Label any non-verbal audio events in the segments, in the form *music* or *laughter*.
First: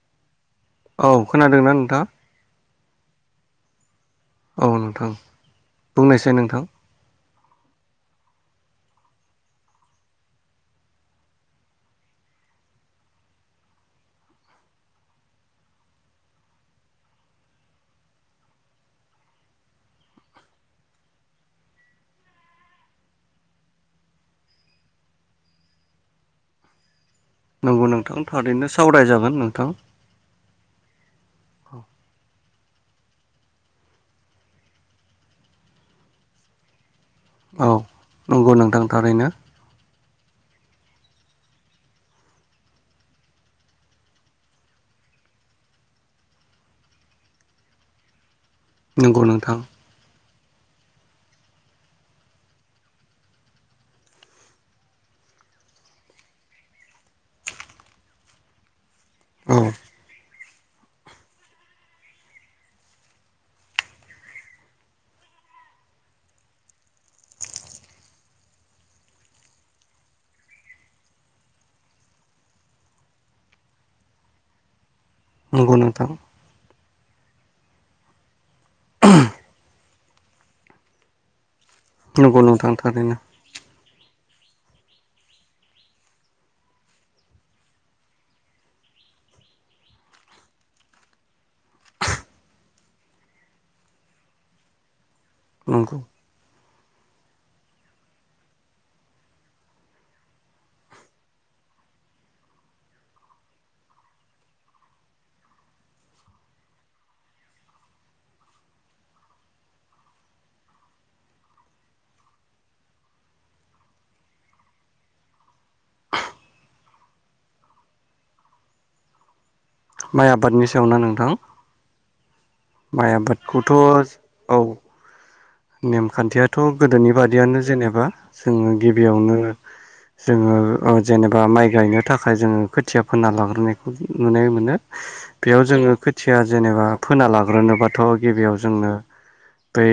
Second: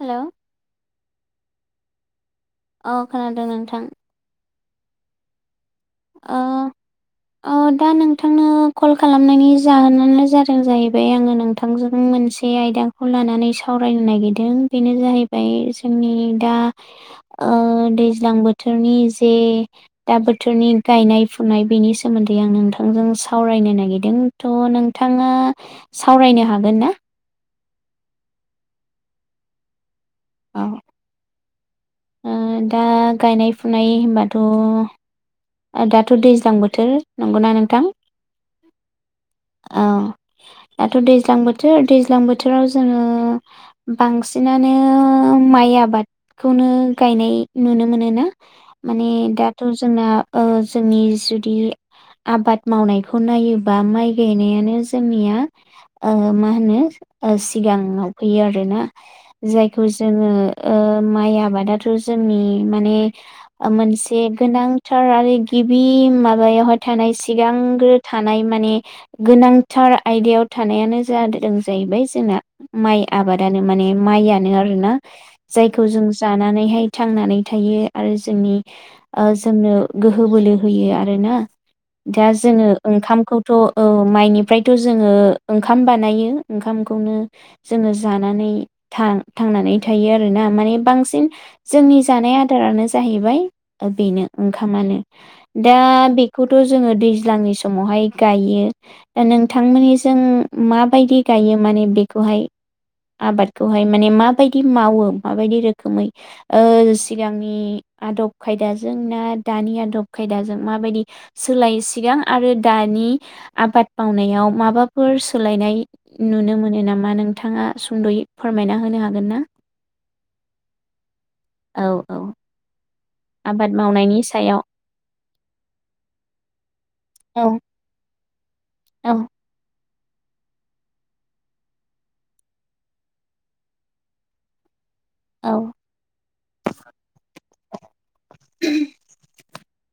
Hello औ खोनादोंना नोंथांङा औ खोनादों नोंथां औ नोंथां बुंनायसाय नोंथां ओ दा नोंथांनो कल खालामनायनि जाहोनानो जादों जाहैबाय आङो नोंथांजों मोनसे आयदाखौ लानानै साव रायनो नागिरदों बेनो जाहैबाय जोंनि दा ओ दैज्लां बोथोराव नि जे दा बोथोरनि गायनाय फुनाय बेनि सोमोन्दै आं नोंथांजों सावरायनो नागिरदों थ' नोंथांङा सावरायनो हागोन ना? नंगौ नोंथां थारैनो सावराय जागोन नोंथां। औ ओ दा गायनाय फुनाय होनबाथ' दाथ' दैज्लां बोथोर नंगौना औ नोंथां नंगौ नोंथां थारैनो औ। दाथ' दैज्लां बोथोर दैज्लां बोथोराव जोङो बांसिनानो माइ आबादखौनो गायनाय नुनो मोनो ना। माने नंगौ नोंथां दाथ' जोंना ओ जोंनि जुदि आबाद मावनायखौ नायोबा माइ गायनायानो जोंनिया ओ मा होनो ओ सिगाङाव फैयो आरोना औ जायखौ जोङो ओ माइ आबादाथ' जोंनि माने ओ मोनसे गोनां थार आरो गिबि माबायावहाय थानाय सिगांग्रो थानाय माने गोनांथार आयदायाव थानायानो जादों जाहैबाय जोंना माइ आबादानो माने माइयानो आरोना। नंगौ जायखौ जों नोंथां जानानैहाय थांनानै थायो आरो जोंनि ओ जोंनो गोहो बोलो होयो आरोना दा नंगौ जोङो नोंथां थारैनो ओंखामखौथ' औ माइनिफ्रायथ' जोङो ओंखाम बानायो ओंखामखौनो जोङो जानानै थां थांनानै थायो आरोना माने बांसिन जोंनि जानाय आदारानो जाहैबाय बेनो ओंखामानो दा नंगौ बेखौथ' जो जोङो दैज्लांनि समावहाय गायो दा नोंथांमोनिजों मा बायदि गायो मा ने बेखौहाय आबादखौहाय माने माबायदि मावो माबायदि रोखोमै ओ सिगांनि आदब खायदाजों ना? दानि आदब खायदाजों माबायदि सोलाय सिगां आरो दानि आबाद मावनायाव माबाफोर सोलायनाय नुनो मोनो नामा नोंथाङा सुंद'यै फोरमायना होनो हागोन ना? माइ आबादनि सायाव ना नोंथां? औ औ माइ आबाद आबादखौथ' मावनायनि सायाव औ नेमखान्थियाथ' गोदोनि औ बादियानो जेनेबा जोङो औ गिबियावनो जोङो ओ जेनेबा माइ गायनो थाखाय जोङो खोथिया फोना लाग्रोनायखौ नुनो मोनो। बेयाव औ जोङो खोथिया जेनेबा फोना लाग्रोनो बाद थ' गिबियाव जोंनो बै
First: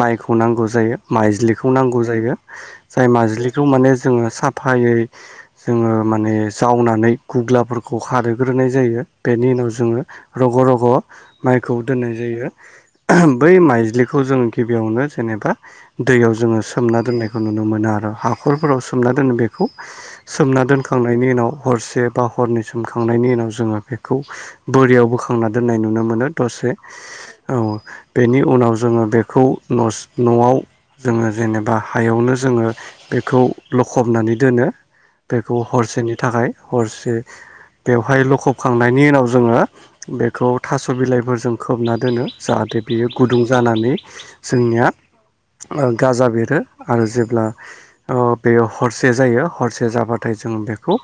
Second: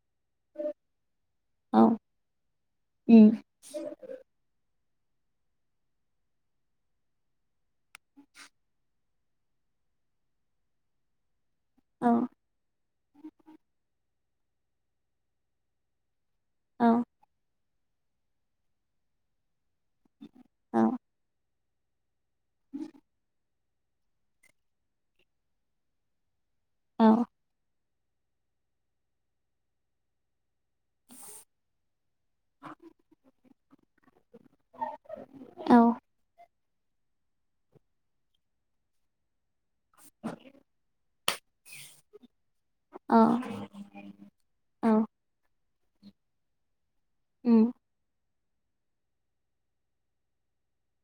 माइखौ नांगौ जायो माइज्लिखौ औ नांगौ जायो जाय उम माइज्लिखौ माने जोङो साफायै *inaudible* जोङो माने जावनानै गुब्लाफोरखौ खारग्रोनाय जायो बेनि उनाव जोङो रग' रग' माइखौ औ दोननाय जायो बै माइज्लिखौ जों गिबियावनो जेनेबा दैयाव जोङो औ सोमना दोन्नायखौ नुनो मोनो आरो हाखरफोराव सोमना दोनो बे खौ सोमना औ दोनखांनायनि उनाव हरसे बा हरनै सोमखांनायनि उनाव जोङो बेखौ बोरियाव बोखांना दोननाय नुनो मोनो दसे औ। बेनि उनाव जोङो बेखौ नस न'आव जोङो जेनेबा हायावनो जोङो बेखौ लखबनानै दोनो बेखौ औ हरसेनि थाखाय हरसे बेवहाय लखबखांनायनि उनाव जोङो बेखौ थास' बिलाइफोरजों खोबना दोनो जाहाथे बियो औ गुदुं जानानै जोंनिया औ ओ गाजा बेरो आरो जेब्ला उम बेयो हरसे जायो हरसे जाबाथाय जों बेखौ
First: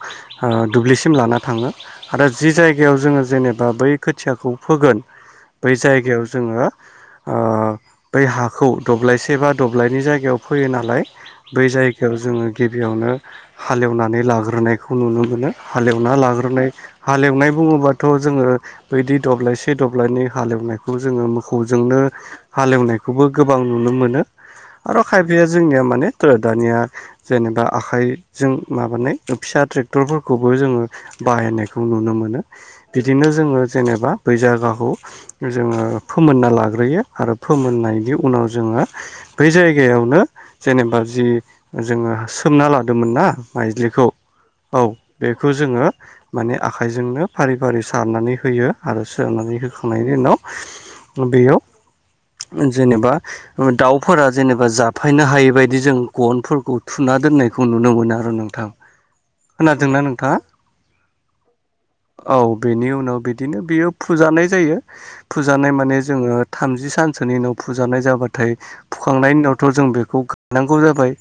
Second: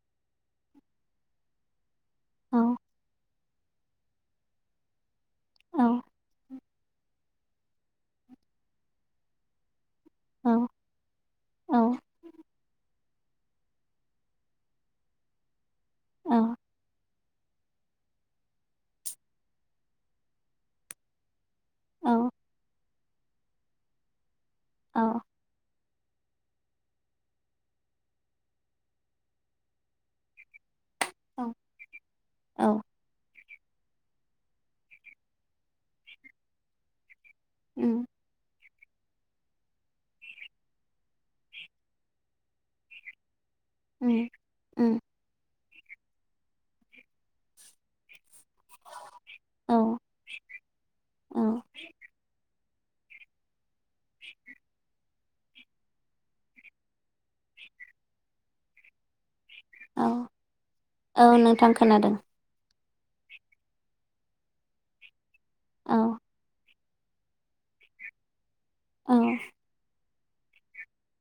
ओ दुब्लिसिम लाना थाङो आरो जि औ जायगायाव जोङो जेनेबा बै खोथियाखौ फोगोन बै औ जायगायाव जोङो ओ बै हाखौ दब्लायसे बा द ब्लायनि जायगायाव औ फैयो नालाय बै औ जायगायाव जोङो गिबियावनो हालेवनानै लाग्रोनायखौ नुनो मोनो। हालेवना औ लाग्रोनाय हालेवनाय बुङोबाथ' जोङो बैदि दब्लायसे दब्लायनै हालेवनायखौ जोङो मो खौ जोंनो औ हालेवनायखौबो गोबां नुनो मोनो। आरो खायफाया जोंनिया माने दानिया जेनेबा आखाइजों माबानाय फिसा ट्रेक्टरफोरखौबो जोङो औ बाहायनायखौ नुनो मोनो। औ बिदिनो जोङो जेनेबा बै जायगाखौ जोङो फोमोनना लाग्रोयो आरो उम फोमोननायनि उनाव जोङो बै जायगायावनो जेनेबा जि जोङो सोमना लादोंमोन ना माइज्लिखौ उम औ उम बेखौ जोङो माने आखाइजोंनो फारि फारि सारनानै होयो आरो सानै औ होखांनायनि उनाव औ बेयाव जेनेबा दाउफोरा जेनेबा जाफायनो हायै बायदि जों गनफोरखौ थुना दोन बेखौ नुनो मोनो आरो नोंथां खोनादोंना ओम नोंथाङा औ नोंथां खोनादों औ बेनि उनाव बिदिनो बियो फुजानाय जायो फुजानाय औ माने जोङो थाम सोरनि उनाव फुजानाय जाबाथाय औ फुखांनायनि उनावथ' जों बेखौ गायनांगौ जाबाय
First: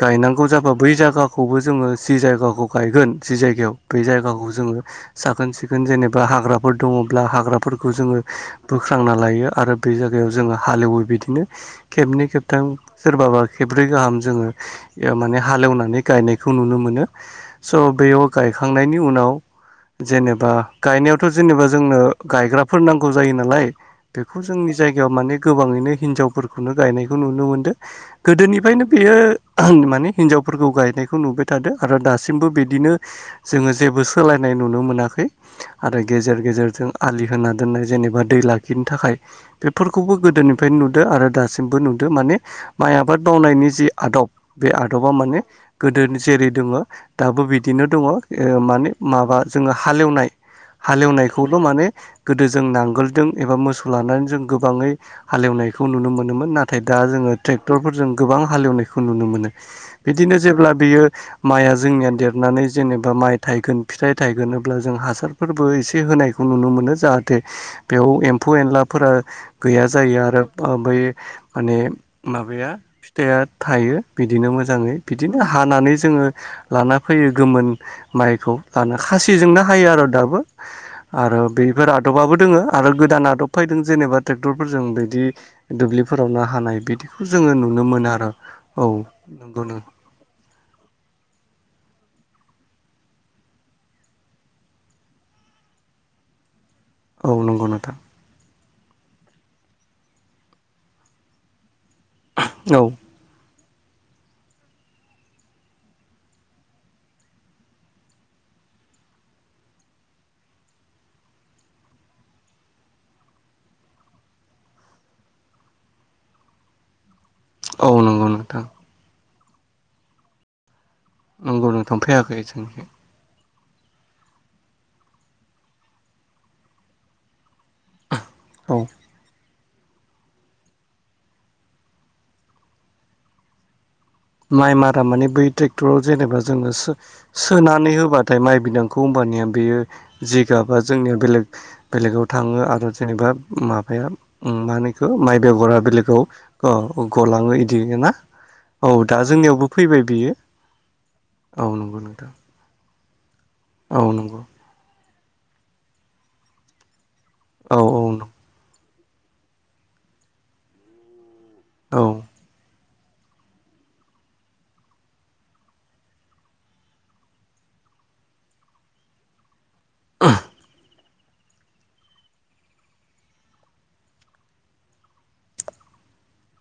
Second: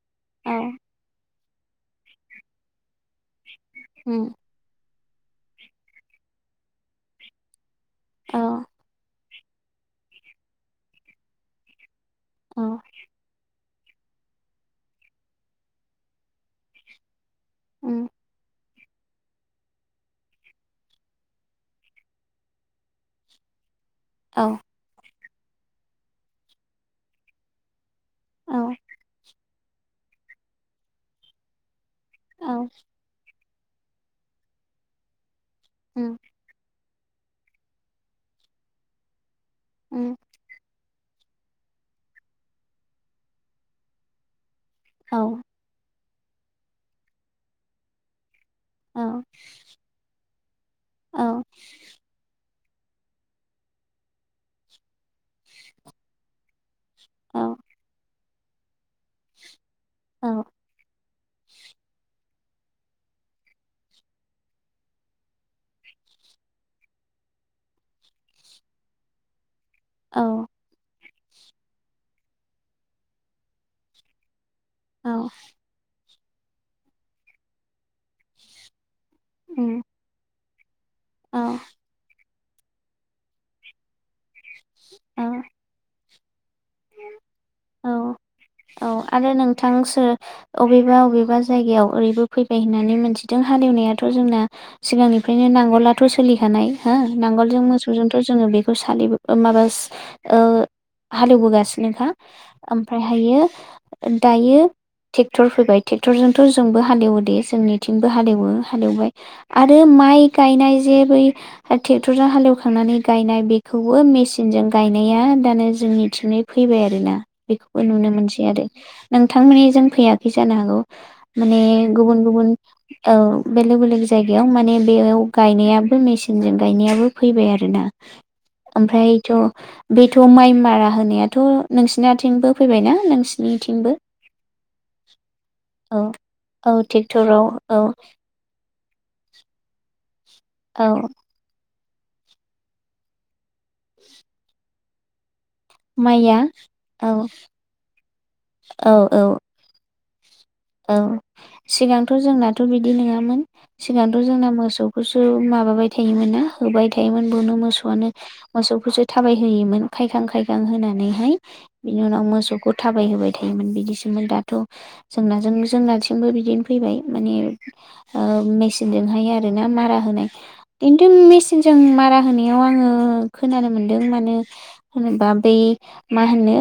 गायनांगौ औ जाबा बै जायगाखौबो जोङो सि जायगाखौ गायगोन जि जायगायाव बे उम जायगाखौ जोङो साखोन सिखोन जेनेबा हाग्राफोर दङब्ला हाग्राफोरखौ जोङो ओ औ बोख्रांना लायो आरो बे जायाव जोङो हालेवो बिदिनो खेबनै औ खेबथाम सोरबा बा खेब्रै गाहाम जोङो माने हालेवनानै गायनायखौ नुनो मोनो स' उम बेयाव गायखांनायनि उनाव जेनेबा गायनायावथ' जेनेबा जोंनो गायग्राफोर नांगौ जायो नालाय बेखौ औ जोंनि जायगायाव माने गोबाङैनो हिनजावफोरखौनो गायनायखौ नुनो मोनदों औ गोदोनिफ्रायनो बेयो माने हिनजावफोरखौ गायनायखौ नुबाय थादो आरो दासिमबो औ बिदिनो जोङो जेबो सोलायनाय नुनो मोनाखै आरो उम गेजेर गेजेरजों आलि होना दोननाय जेनेबा दै लाखिनो थाखाय बेफोरखौबो उम गोदोनिफ्रायनो नुदों आरो दासिमबो नुदों माने माइ आबाद मावनायनि जि आदब बे आदबा औ माने गोदोनि जेरै दङ दाबो बिदिनो दङ ओ माने औ माबा जोङो हालेवनाय औ हालेवनायखौल' माने गोदो जों नांगोलजों एबा मोसौ लानानै जों गोबाङै हालेवनायखौ नुनो मोनोमोन नाथाय नाथाय दा जोङो ट्रेक्टरफोरजों गोबां हालेवनायखौ नुनो मोनो औ बिदिनो जेब्ला बियो माइआ जोंनिया देरनानै जेनेबा माइ थायगोन फिथाइ थायगोन अब्ला जों हासारफोरबो एसे हो होनायखौ नुनो मोनो जाहाथे बेयाव एम्फौ एनलाफोरा गैया जायो औ आरो ओमफाय माने माबाया फिथाइआ थायो बिदिनो मोजां मोजाङै औ बिदिनो हानानै जोङो लाना फैयो गोमोन माइखौ लानानै खासिजोंनो उम हायो आरो दाबो आरो औ बेफोर आदबाबो आरो गोदान आदब फैदों जेनेबा ट्रेक्टरफोरजों बिदि दुब्लिफोराव हा हानाय बिदिखौ जोङो नुनो औ मोनो आरो औ आरो नंगौ नोंथां *unintelligible* सोर *unintelligible* जायगायाव ओरैबो फैबाय होननानै मोनथिदों हालेवनायाथ' जोंना सिगांनिफ्रायनो नांगौलाथ' सोलि फैखानाय हो औ नांगोलजों नंगौ नोंथां मोसौजोंथ' जोङो बेखौ सालि माबा ओ हालेवबोगा *unintelligible* औ ओमफ्रायहायो दायो ट्रेक्टर फैबाय ट्रेक्टरजोंथ' जोंबो हालेवो दे जोंनिथिंबो हालेवो हालेवबाय आरो माइ गायनाय जे बै ट्रेक्टरजों हालेवखांनानै गायनाय बेखौबो मेसिनजों गायनाय *unintelligible* दा जोंनि फैबाय आरोना बेखौबो औ नुनो नंगौ मोनसै आरो नोंथां नोंथांमोननि जों फैयाखै जानो हागौ माने नंगौ नोंथां गुबुन फैयाखै गुबुन जोंनिखै औ बेलेग बेलेग जायगायाव माने बेयाव गायनायाबो मेसिनजों गायनायाबो फैबाय आरो आरोना औ ओमफ्रायथ' बेथ' माइ मारा होनाय थ' नोंसिनिथिंबो फैबायनाा नोंसिनिथिंबो माइ मारा माने बै ट्रेक्टराव औ जेनेबा जोङो औ सो ट्रेक्टराव औ सोनानै होबाथाय माइ बि कम्फानिया बेयो जिगाबा औ जोंनिया बेलेग बेलेगाव थाङो आरो जेनेबा माबाया मा होनो इखो माइ बेगरा माइया बेलेगाव औ गलाङो इदि ना औ दा जोंनियावबो फै फैबाय बियो औ औ नंगौ सिगांथ नोंथां जोंनाथ बिदि नङामोन औ सिगांथ नंगौ जोंना मोसौ खौसो माबाबाय थायोमोन ना होबाय थायोमोन बेनो औ औ मोसौआनो मोसौखौसो थाबायहोयोमोन खायखां खायखां होनानैहाय औ बिनि उनाव मोसौखौ थाबायहोबाय थायोमोन बिदिसोमोन दाथ जोंजों जोंनाथिंबो बिदिनो फैबाय माने ओ मेचिनजोंहाय आरो मारा होनाय जों मेसिनजों मारा होनायाव आङो खोनानो मोनदों मानो होनोबा बै मा होनो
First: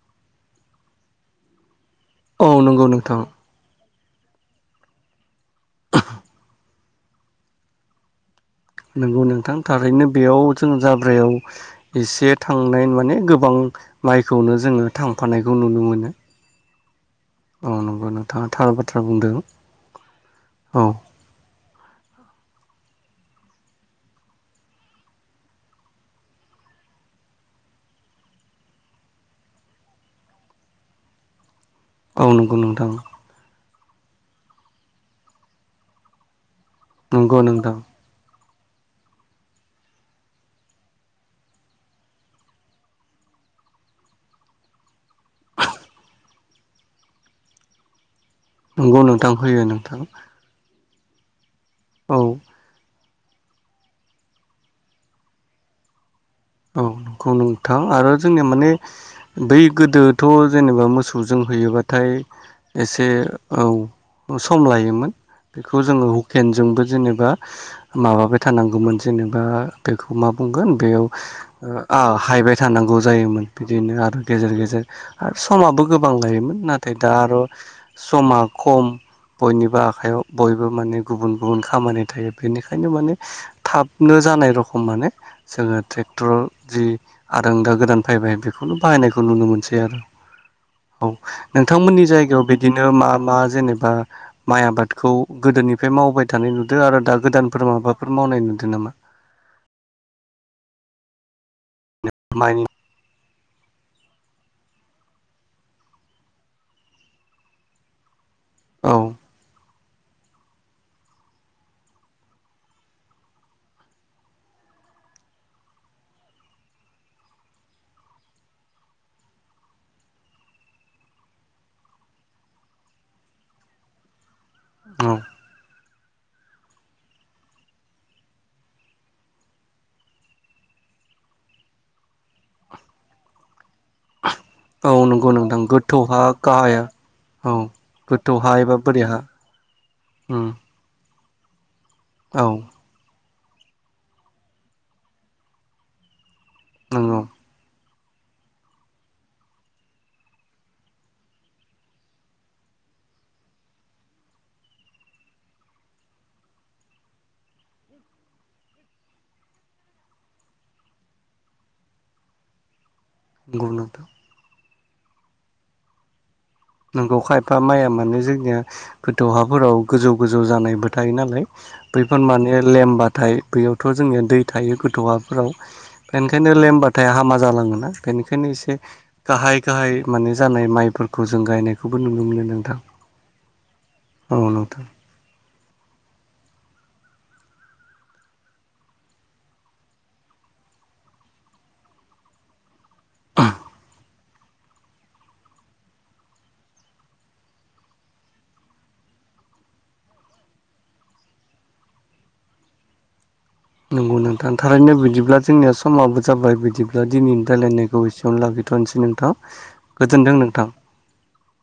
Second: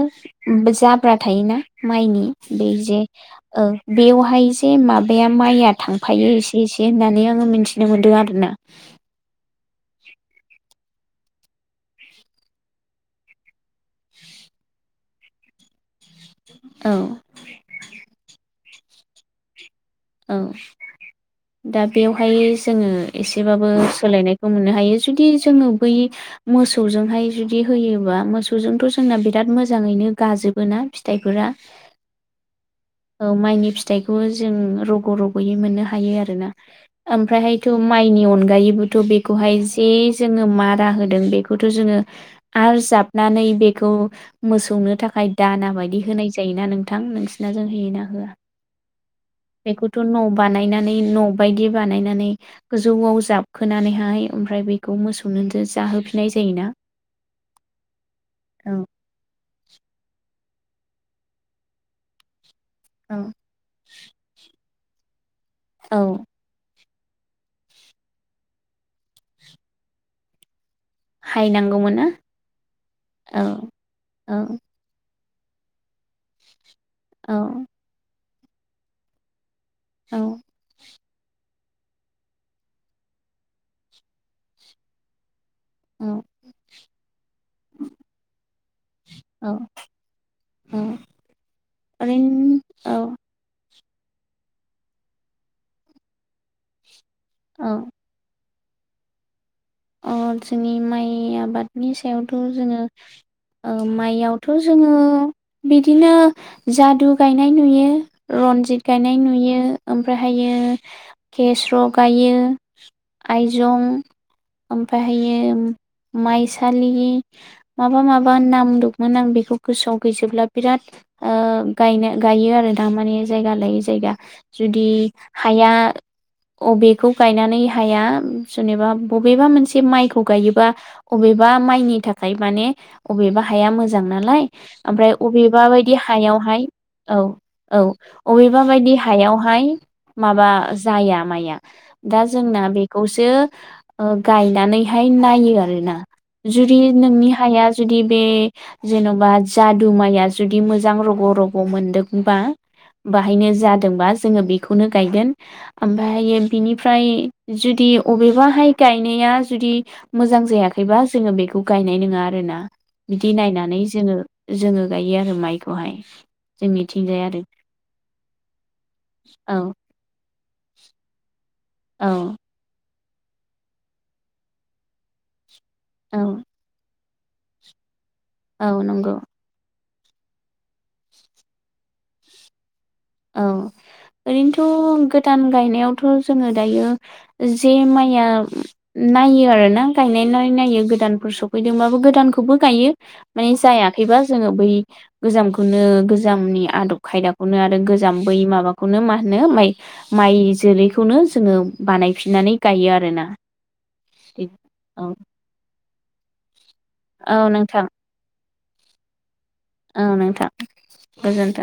बे जाब्रा थायोना माइनि औ बे नंगौ जे नोंथां ओ बेवहाय जे माबाया माइया थांफायो एसे एसे होननानै आङो मिथिनो मोन्दों आरो ना नंगौ नोंथां थारैनो बेयाव जों जाब्रायाव एसे थांनाय माने गोबां माइखौनो जोङो थांफानायखौ नुनो मोनो औ अ नंगौ नोंथाङा थार बाथ्रा बुंदों औ दा बेवहायो जोङो एसेबाबो सोलायनायखौ मोननो हायो जुदि जोङो बै मोसौजोंहाय जुदि होयोबा मोसौजोंथ जोंना बिराद मोजाङैनो गाजोबो ना फिथाइफोरा औ नंगौ औ माइनि फिथाइखौबो जों रग रगयै मोननो हायो आरोना नंगौ ओमफ्रायहायथ नोंथां माइनि अन- गायैबोथ बेखौहाय जे जोङो मारा होदों बेखौथ जोङो आरो जाबनानै बेखौ मोसौनो थाखाय दाना बायदि होनाय जायोना नोंथां नोंसिना जों होयोना होआ? नंगौ नोंथां होयो बेखौथ नोंथां न बानायनानै न बायदि औ बानायनानै गोजौआव जाबखोनानैहाय ओमफ्राय बेखौ मोसौनसो जाहोफिन औ नखौ नोंथां आरो जोंनिया माने औ बै गोदोथ जेनेबा मोसौजों हैयोबाथाय एसे औ औ सम लायोमोन बेखौ औ जोङो हुकेनजोंबो जेनेबा माबाबाय थानांगौमोन जेनेबा बेखौ मा बुंगोन बे हायनांगौमोन ना हायबाय थानांगौ औ जायोमोन बिदिनो आरो औ गेजेर गेजेर आरो समाबो गोबां लायोमोन नाथाय दा औ आरो समा खम बयनिबो औ आखाइयाव बयबो माने गुबुन गुबुन खामानि थायो बेनिखायनो माने थाबनो जानाय रखम माने जोङो औ ट्रेक्टराव जि आरोंदा गोदान फैबाय बेखौनो बाहायनायखौ नुनो औ मोनसै आरो औ नोंथांमोननि जायगायाव ओरैनो बिदिनो औ मा मा जेनेबा बा माइ आबादखौ गोदोनिफ्राय मावबाय थानाय नुदों आरो दा गोदानफोर औ माबाफोर मावनाय नु दों नामा? अ जोंनि माइ आबादनि सायावथ' माइनि जोङो माइयावथ जोङो बिदिनो जादु गायनाय नुयो रनजित औ गायनाय नुयो ओमफ्रायहायो केस्र गायो आइजं ओमफ्राय हायो माइसालि माबा माबा नाम दंमोन आं बेखौ गोसोआव गैजोबला बिराद ओ गायनो गायो आरो दामाने जायगा लायै जायगा जुदि औ हाया। अबेखौ गायनानै हाया जेनेबा बेबा मायखौ गायोबा अबेबा मायनि थाखायमाने अबेबा हाया मोजां नालाय औ आमफ्राय नंगौ नोंथां अबेबा बायदि गोथौ हा हायावहाय गाहाय हा औ औ गोथौ हा अबेबा एबा बायदि बोरि हा हायावहाय उम माबा जाया माया दा औ जोंना बेखौसो गायनानैहाय नायो आरोोना जुदि नंगौ नोंनि हाया जुदि बे जेन'बा जाद माइया जुदि मोजां रग' रग' मोनदोंबा बाहायनो जादोंबा जोङो बेखौनो गायगोन ओमफ्रायायो बिनिफ्राय जुदि अबेबाहाय गायनाया जुदि मोजां जायाखैबा जोङो बेखौ गायनाय नङा आरो ना बिदि नंगौ नायनानै नोंथां जोङो जोङो गायो आरो माइखौहाय नोंगौ जोंनिथिंजाय आरो खायफा माइया माने जोंनिया गोथौ औ हाफोराव गोजौ गोजौ जानायबो थायो नालाय बैफोर औ माने लेमबाथाय बैयावथ' जोंनिया दै थायो गथौ हफोराव औ बेनिखायनो लेमबाथाय हामा जालाङोना बेनिखायनो एसे औ नंगौ गाहाय गाहाय माने जानाय माइफोरखौ जों गायनायखौबो नुनो मोनो नोंथां औ औ नोंथां ओरैनोथ' गोदान गायनायावथ' जोङो दायो जे माइया नायो आरोोना गायनाय नाय गोदान सफैदोंबाबो गोदानखौबो गायो जायाखै जोङो बै गोजामखौनो गोजामनि आदब खायदाखौनो आरो जाम्बै माबाखौनो मा होनो माइ माइ जोलैखौनो जोङो बानायफिननानै गायो आरोना नंगौ नोंथां थारैनो औ बिदिब्ला जोंनिया समाबो जाबाय बिदिब्ला दिनैनि औ नोंथां रायज्लायनायखौ एसेयावनो लागै दथनोसै नोंथां गोजोनदों नोंथां गोजोन्थों